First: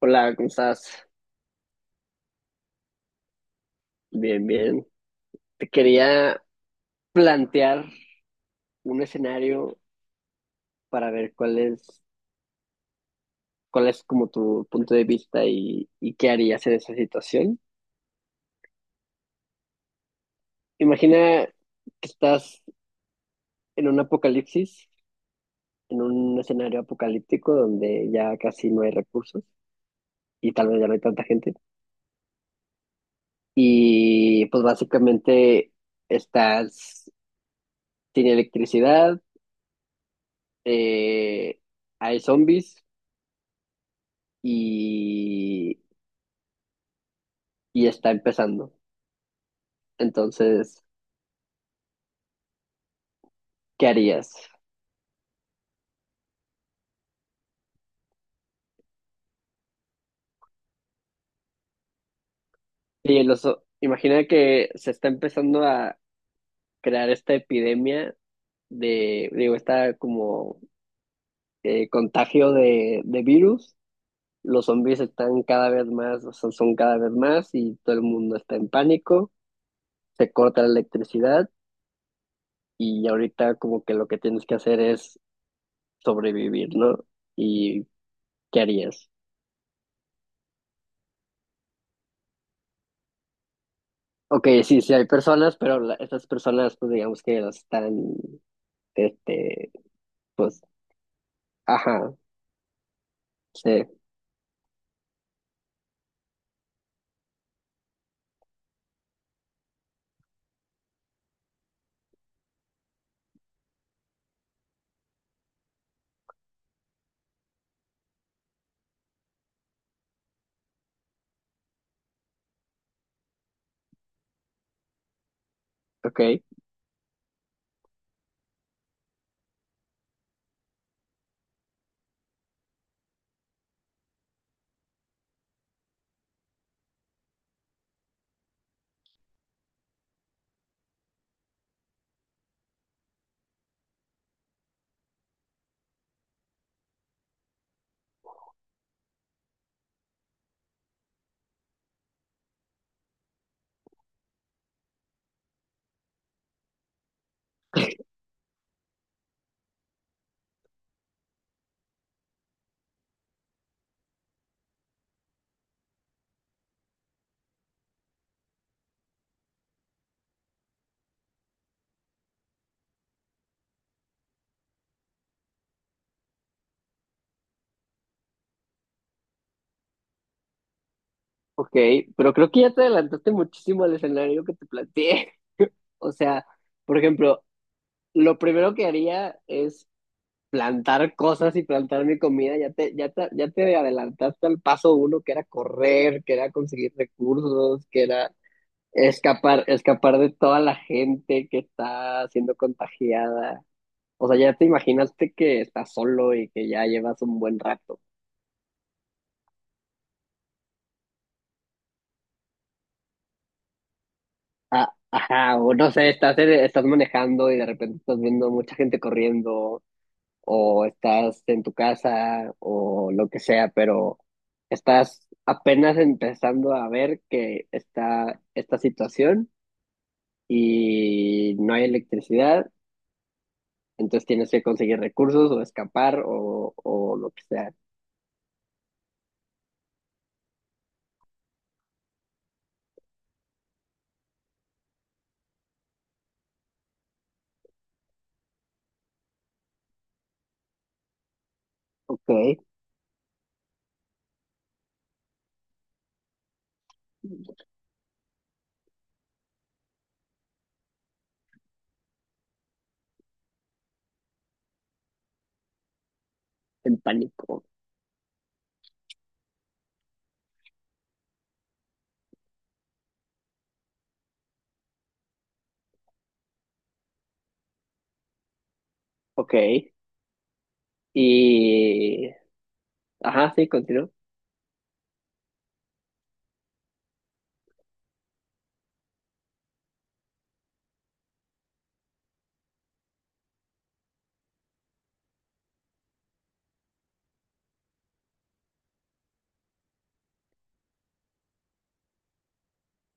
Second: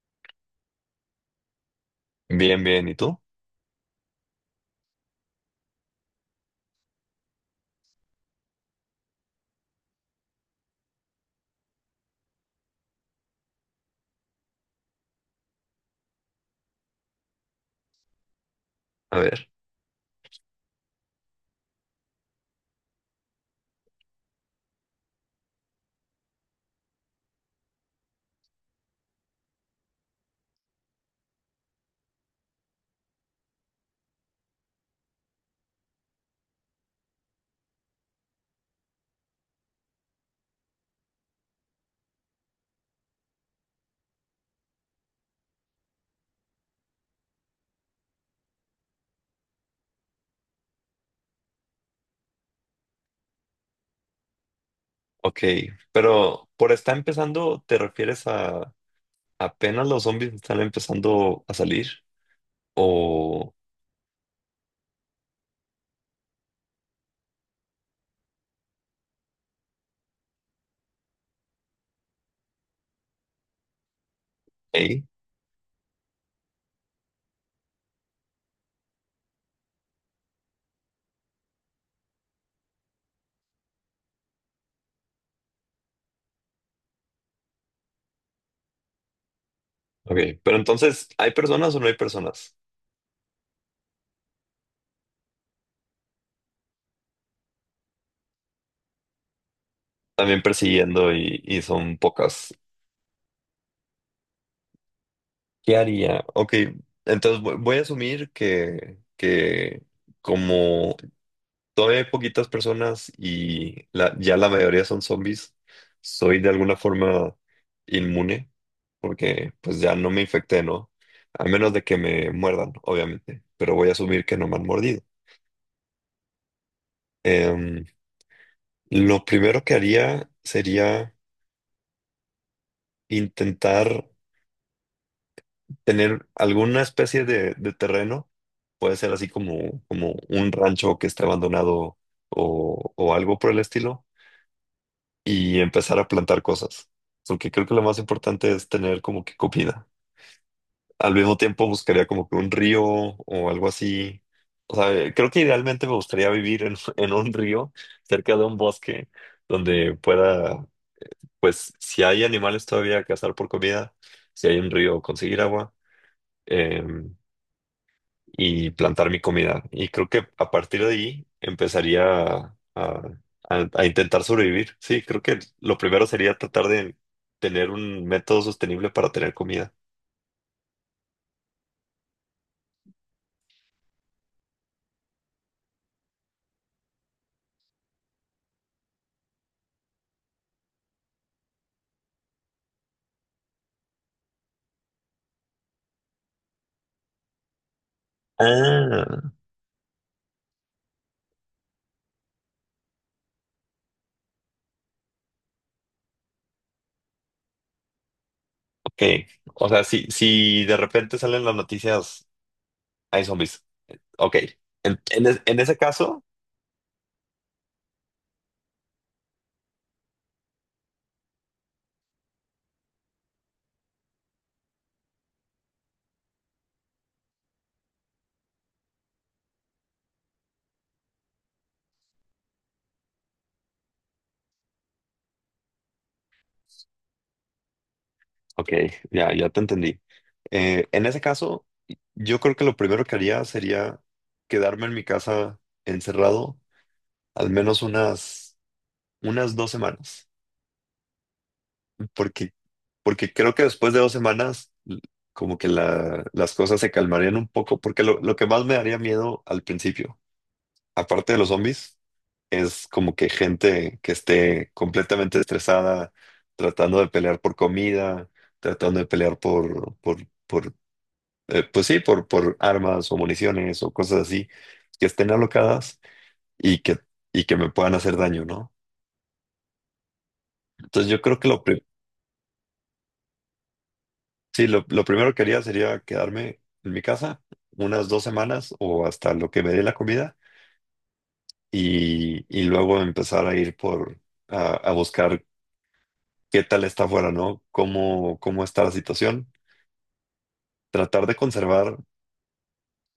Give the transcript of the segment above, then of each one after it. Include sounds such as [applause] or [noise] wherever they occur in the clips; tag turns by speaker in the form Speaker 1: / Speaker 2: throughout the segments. Speaker 1: Hola, ¿cómo estás?
Speaker 2: Bien, bien. ¿Y tú?
Speaker 1: Bien, bien. Te quería plantear un escenario para ver cuál es como tu punto de vista y qué harías en esa situación.
Speaker 2: A ver,
Speaker 1: Imagina que estás en un apocalipsis, en un escenario apocalíptico donde ya casi no hay recursos y tal vez ya no hay tanta gente. Y pues básicamente estás sin electricidad, eh, hay zombies y y está empezando. Entonces, ¿qué harías?
Speaker 2: ok. Pero por está empezando, ¿te refieres a apenas los zombies están empezando a salir?
Speaker 1: Y los,
Speaker 2: ¿O?
Speaker 1: imagina que se está empezando a crear esta epidemia de, digo, esta como contagio de virus. Los zombies
Speaker 2: Hey?
Speaker 1: están cada vez más, o sea, son cada vez más y todo el mundo está en pánico. Se corta la electricidad y ahorita como que lo que tienes que hacer es sobrevivir, ¿no? ¿Y qué harías?
Speaker 2: Ok. Pero entonces, ¿hay personas o no hay personas?
Speaker 1: Ok, sí, sí hay personas, pero la- estas personas pues digamos que las están Este,
Speaker 2: También
Speaker 1: pues,
Speaker 2: persiguiendo y son
Speaker 1: ajá,
Speaker 2: pocas.
Speaker 1: sí,
Speaker 2: ¿Qué haría? Ok. Entonces voy a asumir que como todavía hay poquitas personas y ya la mayoría son zombies, soy de alguna forma inmune. Porque pues ya no me infecté, ¿no? A menos de que me muerdan, obviamente, pero voy a asumir que no me han mordido.
Speaker 1: ok,
Speaker 2: Em, lo primero que haría sería intentar tener alguna especie de terreno, puede ser así como un rancho que esté abandonado o algo por el estilo, y empezar a plantar cosas, porque creo que lo más importante es tener como que comida. Al mismo tiempo buscaría como que un río o algo así. O sea, creo que idealmente me gustaría vivir en, [laughs] en un río cerca de un bosque donde pueda, pues, si hay animales todavía, cazar por comida, si hay un río, conseguir agua eh, y plantar mi comida. Y creo que a partir de ahí empezaría a intentar sobrevivir. Sí, creo que lo primero sería tratar de tener un método sostenible para tener comida.
Speaker 1: ok, pero creo que ya te adelantaste muchísimo al escenario que te planteé. [laughs] O sea, por ejemplo, lo primero que haría es plantar cosas y plantar mi comida. Ya te adelantaste al paso uno, que era correr, que era conseguir recursos, que era
Speaker 2: Ah.
Speaker 1: escapar, escapar de toda la gente que está siendo contagiada. O sea, ya te imaginaste que estás solo y que ya llevas un buen rato.
Speaker 2: Que, o sea, si de repente salen las noticias, hay zombies. Ok.
Speaker 1: Ah,
Speaker 2: En, en es-
Speaker 1: ajá,
Speaker 2: en
Speaker 1: o
Speaker 2: ese
Speaker 1: no sé,
Speaker 2: caso,
Speaker 1: estás, estás manejando y de repente estás viendo mucha gente corriendo, o estás en tu casa, o lo que sea, pero estás apenas empezando a ver que está esta situación y no hay electricidad, entonces tienes que conseguir recursos o escapar o lo que sea.
Speaker 2: ok, ya te entendí. En ese caso, yo creo que lo primero que haría sería quedarme en mi casa encerrado al menos unas dos semanas, porque,
Speaker 1: Ok,
Speaker 2: porque creo que después de 2 semanas, como que las cosas se calmarían un poco, porque lo que más me daría miedo al principio, aparte de los zombies, es como que gente que esté completamente estresada,
Speaker 1: en
Speaker 2: tratando de pelear por
Speaker 1: pánico.
Speaker 2: comida, tratando de pelear por pues sí, por armas o municiones o cosas así, que estén alocadas y que, y que me puedan hacer daño, ¿no?
Speaker 1: Ok,
Speaker 2: Entonces yo creo que lo, pri-
Speaker 1: y... Ajá, sí, continúo.
Speaker 2: sí, lo, lo primero que haría sería quedarme en mi casa unas 2 semanas o hasta lo que me dé la comida, y luego empezar a ir por. A buscar qué tal está afuera, ¿no? ¿Cómo está la situación? Tratar de conservar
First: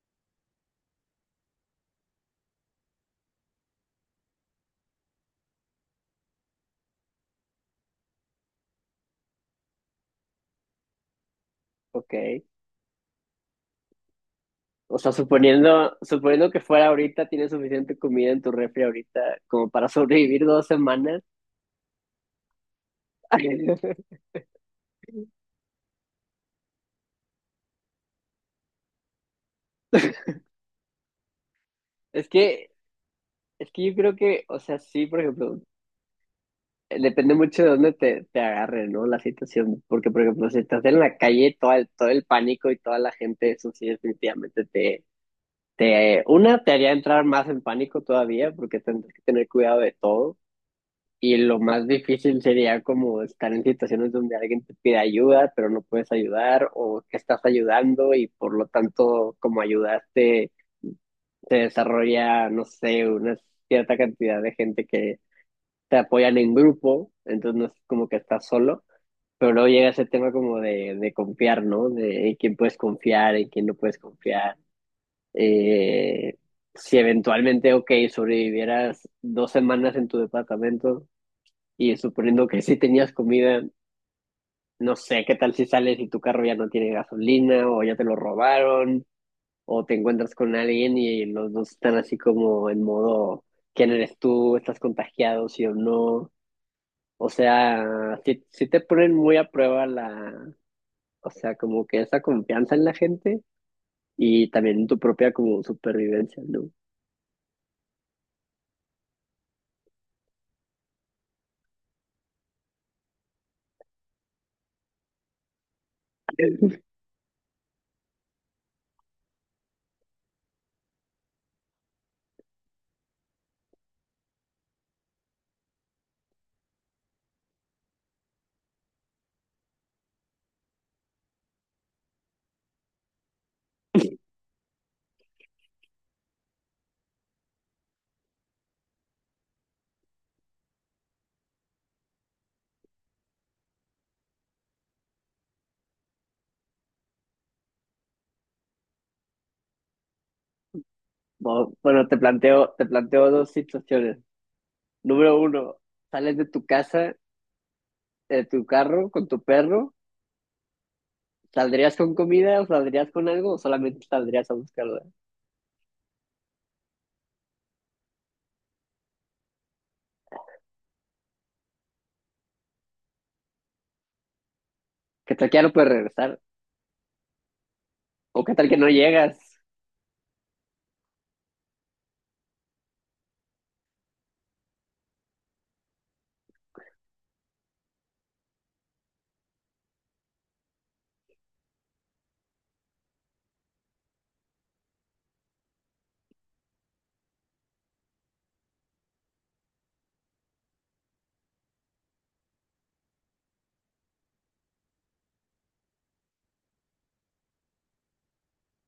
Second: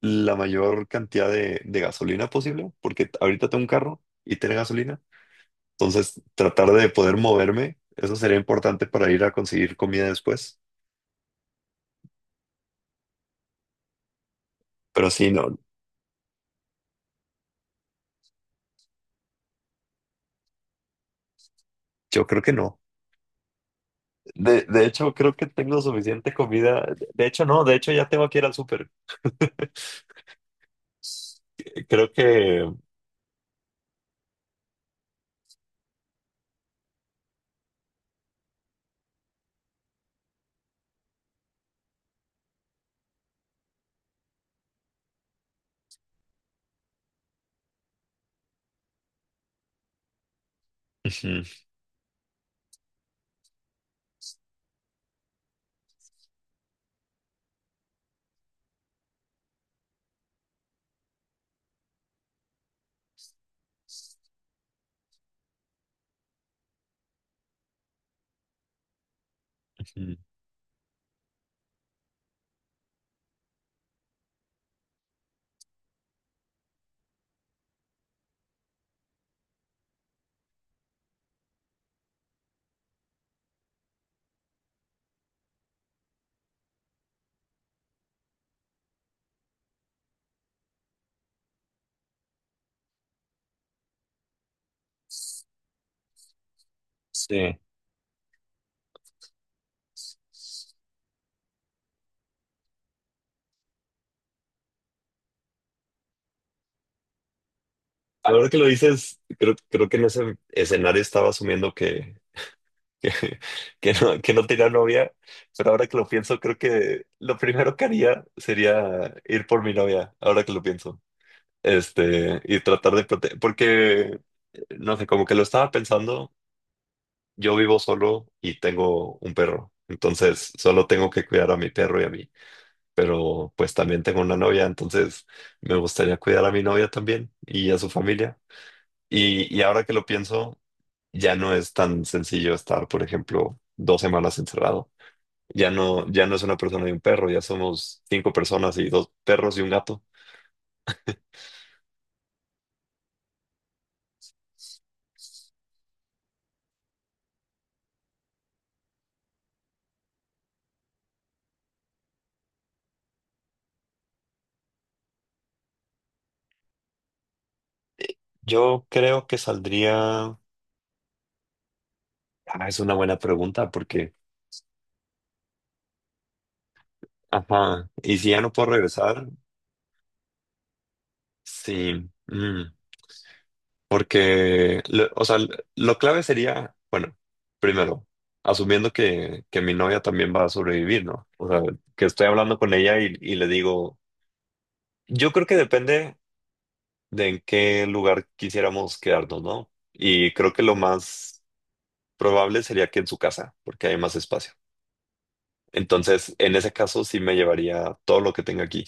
Speaker 2: la mayor cantidad de gasolina posible, porque ahorita tengo un carro y tiene gasolina. Entonces, tratar de poder moverme, eso sería importante para ir a conseguir comida después.
Speaker 1: Ok. O
Speaker 2: Pero
Speaker 1: sea,
Speaker 2: sí, no,
Speaker 1: suponiendo, suponiendo que fuera ahorita, tienes suficiente comida en tu refri ahorita como para sobrevivir 2 semanas.
Speaker 2: yo creo que no.
Speaker 1: [laughs]
Speaker 2: De hecho, creo que tengo suficiente comida. De hecho, no, de hecho ya tengo que ir al súper. Creo
Speaker 1: Es
Speaker 2: que.
Speaker 1: que, es que yo creo que, o sea, sí, por ejemplo, depende mucho de dónde te, te agarre, ¿no? La situación. Porque, por ejemplo, si estás en la calle, todo el pánico y toda la gente, eso sí, definitivamente te, te, una, te haría entrar más en pánico todavía, porque tendrías que tener cuidado de todo. Y
Speaker 2: Ujú,
Speaker 1: lo más difícil sería como estar en situaciones donde alguien te pide ayuda, pero no puedes ayudar o que estás ayudando y por lo tanto, como ayudaste, se desarrolla, no sé, una cierta cantidad de gente que te apoyan en grupo, entonces no es como que estás solo, pero luego llega ese
Speaker 2: ujú.
Speaker 1: tema como de confiar, ¿no? De en quién puedes confiar, en quién no puedes confiar. Eh, si eventualmente, ok, sobrevivieras 2 semanas en tu departamento, y suponiendo que sí tenías comida, no sé, ¿qué tal si sales y tu carro ya no tiene gasolina o ya te lo robaron o te encuentras con alguien y los dos están así como en modo, ¿quién eres tú? ¿Estás contagiado, sí o no? O
Speaker 2: Sí.
Speaker 1: sea, sí, sí te ponen muy a prueba la, o sea, como que esa confianza en la gente y también tu propia como supervivencia, ¿no?
Speaker 2: Ahora que lo dices, creo que en ese escenario estaba asumiendo que, [laughs] que no tenía novia, pero ahora que lo pienso, creo
Speaker 1: Eh,
Speaker 2: que lo primero que haría sería ir por mi novia, ahora que lo pienso, y tratar de proteger, porque, no sé, como que lo estaba pensando, yo vivo solo y tengo un perro, entonces solo tengo que cuidar a mi perro y a mí, pero pues también tengo una novia, entonces me gustaría cuidar a mi novia también y a su familia. Y ahora que lo pienso, ya no es tan sencillo estar, por ejemplo, 2 semanas encerrado. Ya no, ya no es una persona y un perro, ya somos 5 personas y 2 perros y un gato.
Speaker 1: Bo- Bueno, te planteo dos situaciones. Número uno, sales de tu casa, de tu carro con tu perro. ¿Saldrías con comida o saldrías con algo o solamente saldrías a buscarla?
Speaker 2: Yo creo que saldría. Ah, es una buena pregunta porque,
Speaker 1: ¿Qué tal que ya no puedes regresar?
Speaker 2: ajá, y si ya
Speaker 1: ¿O
Speaker 2: no
Speaker 1: qué
Speaker 2: puedo
Speaker 1: tal que no
Speaker 2: regresar,
Speaker 1: llegas
Speaker 2: sí, porque, o sea, lo clave sería, bueno, primero, asumiendo que mi novia también va a sobrevivir, ¿no? O sea, que estoy hablando con ella y le digo, yo creo que depende de en qué lugar quisiéramos quedarnos, ¿no? Y creo que lo más probable sería que en su casa, porque hay más espacio. Entonces, en ese caso sí me llevaría todo lo que tenga aquí.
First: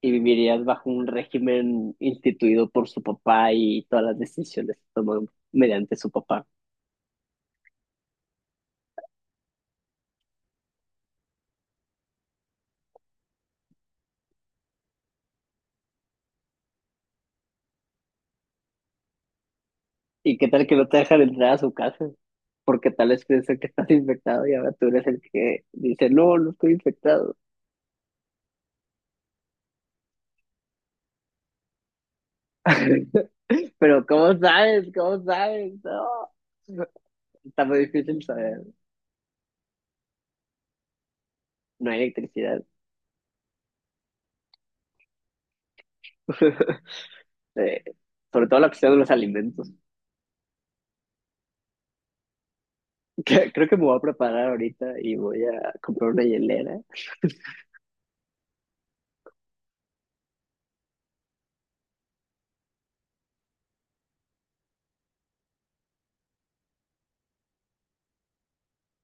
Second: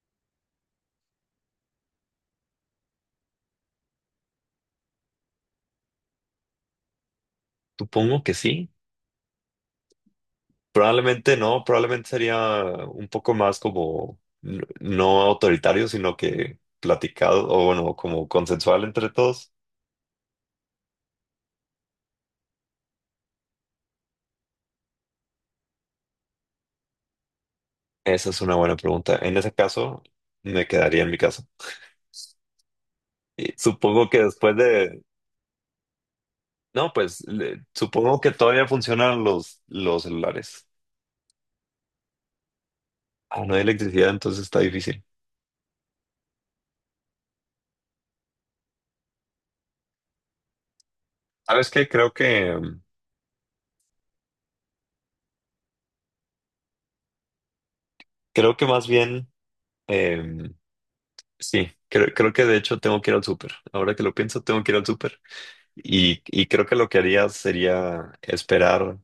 Speaker 1: y vivirías bajo un régimen instituido por su papá y todas las decisiones que toman mediante su papá?
Speaker 2: Supongo que sí. Probablemente no, probablemente sería un poco más como no autoritario, sino que platicado o bueno, como consensual entre todos.
Speaker 1: ¿Y qué tal que no te dejan entrar a su casa? Porque tal vez piensan que estás infectado y ahora tú eres el que dice, no, no estoy infectado.
Speaker 2: Esa es una buena pregunta. En ese caso, me quedaría en mi casa. Y
Speaker 1: [laughs] Pero
Speaker 2: supongo que
Speaker 1: ¿cómo
Speaker 2: después
Speaker 1: sabes?
Speaker 2: de.
Speaker 1: ¿Cómo sabes? No.
Speaker 2: No, pues
Speaker 1: Está muy
Speaker 2: supongo
Speaker 1: difícil
Speaker 2: que
Speaker 1: saber.
Speaker 2: todavía funcionan los celulares.
Speaker 1: No hay electricidad.
Speaker 2: Ah, no hay electricidad, entonces está difícil.
Speaker 1: [laughs] Eh, sobre todo la cuestión de los alimentos.
Speaker 2: ¿Sabes qué? Creo que.
Speaker 1: Que- Creo que me voy a preparar ahorita y voy a comprar una hielera.
Speaker 2: Creo que más bien, em, sí, creo que de hecho tengo que ir al súper. Ahora que lo pienso, tengo que ir al súper. Y creo que lo que haría sería esperar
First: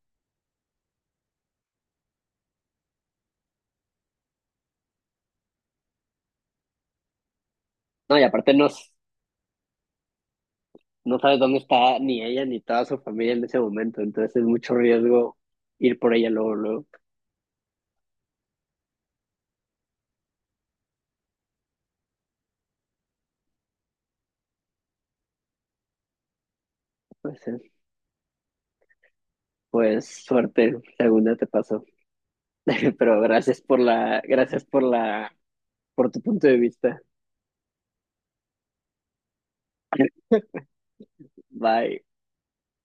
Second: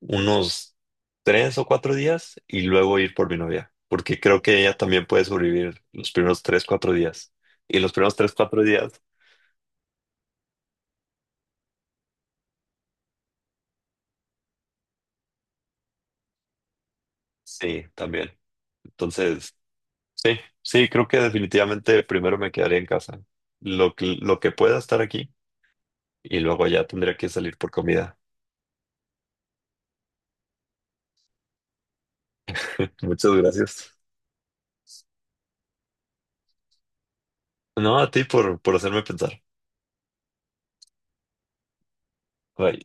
Speaker 2: unos 3 o 4 días y luego ir por mi novia, porque creo que ella también puede sobrevivir los primeros 3, 4 días. Y los primeros
Speaker 1: No, y
Speaker 2: tres,
Speaker 1: aparte
Speaker 2: cuatro
Speaker 1: no, s-
Speaker 2: días,
Speaker 1: no sabes dónde está ni ella ni toda su familia en ese momento, entonces es mucho riesgo ir por ella luego, luego.
Speaker 2: sí, también. Entonces, sí, sí, creo que definitivamente primero me quedaría en casa. Lo que pueda estar aquí y luego ya tendría que
Speaker 1: Pues,
Speaker 2: salir por comida.
Speaker 1: pues suerte, segunda te pasó. [laughs] Pero
Speaker 2: Muchas gracias.
Speaker 1: gracias por la, por tu punto de vista.
Speaker 2: No, a ti por hacerme pensar.
Speaker 1: Bye.
Speaker 2: Bye.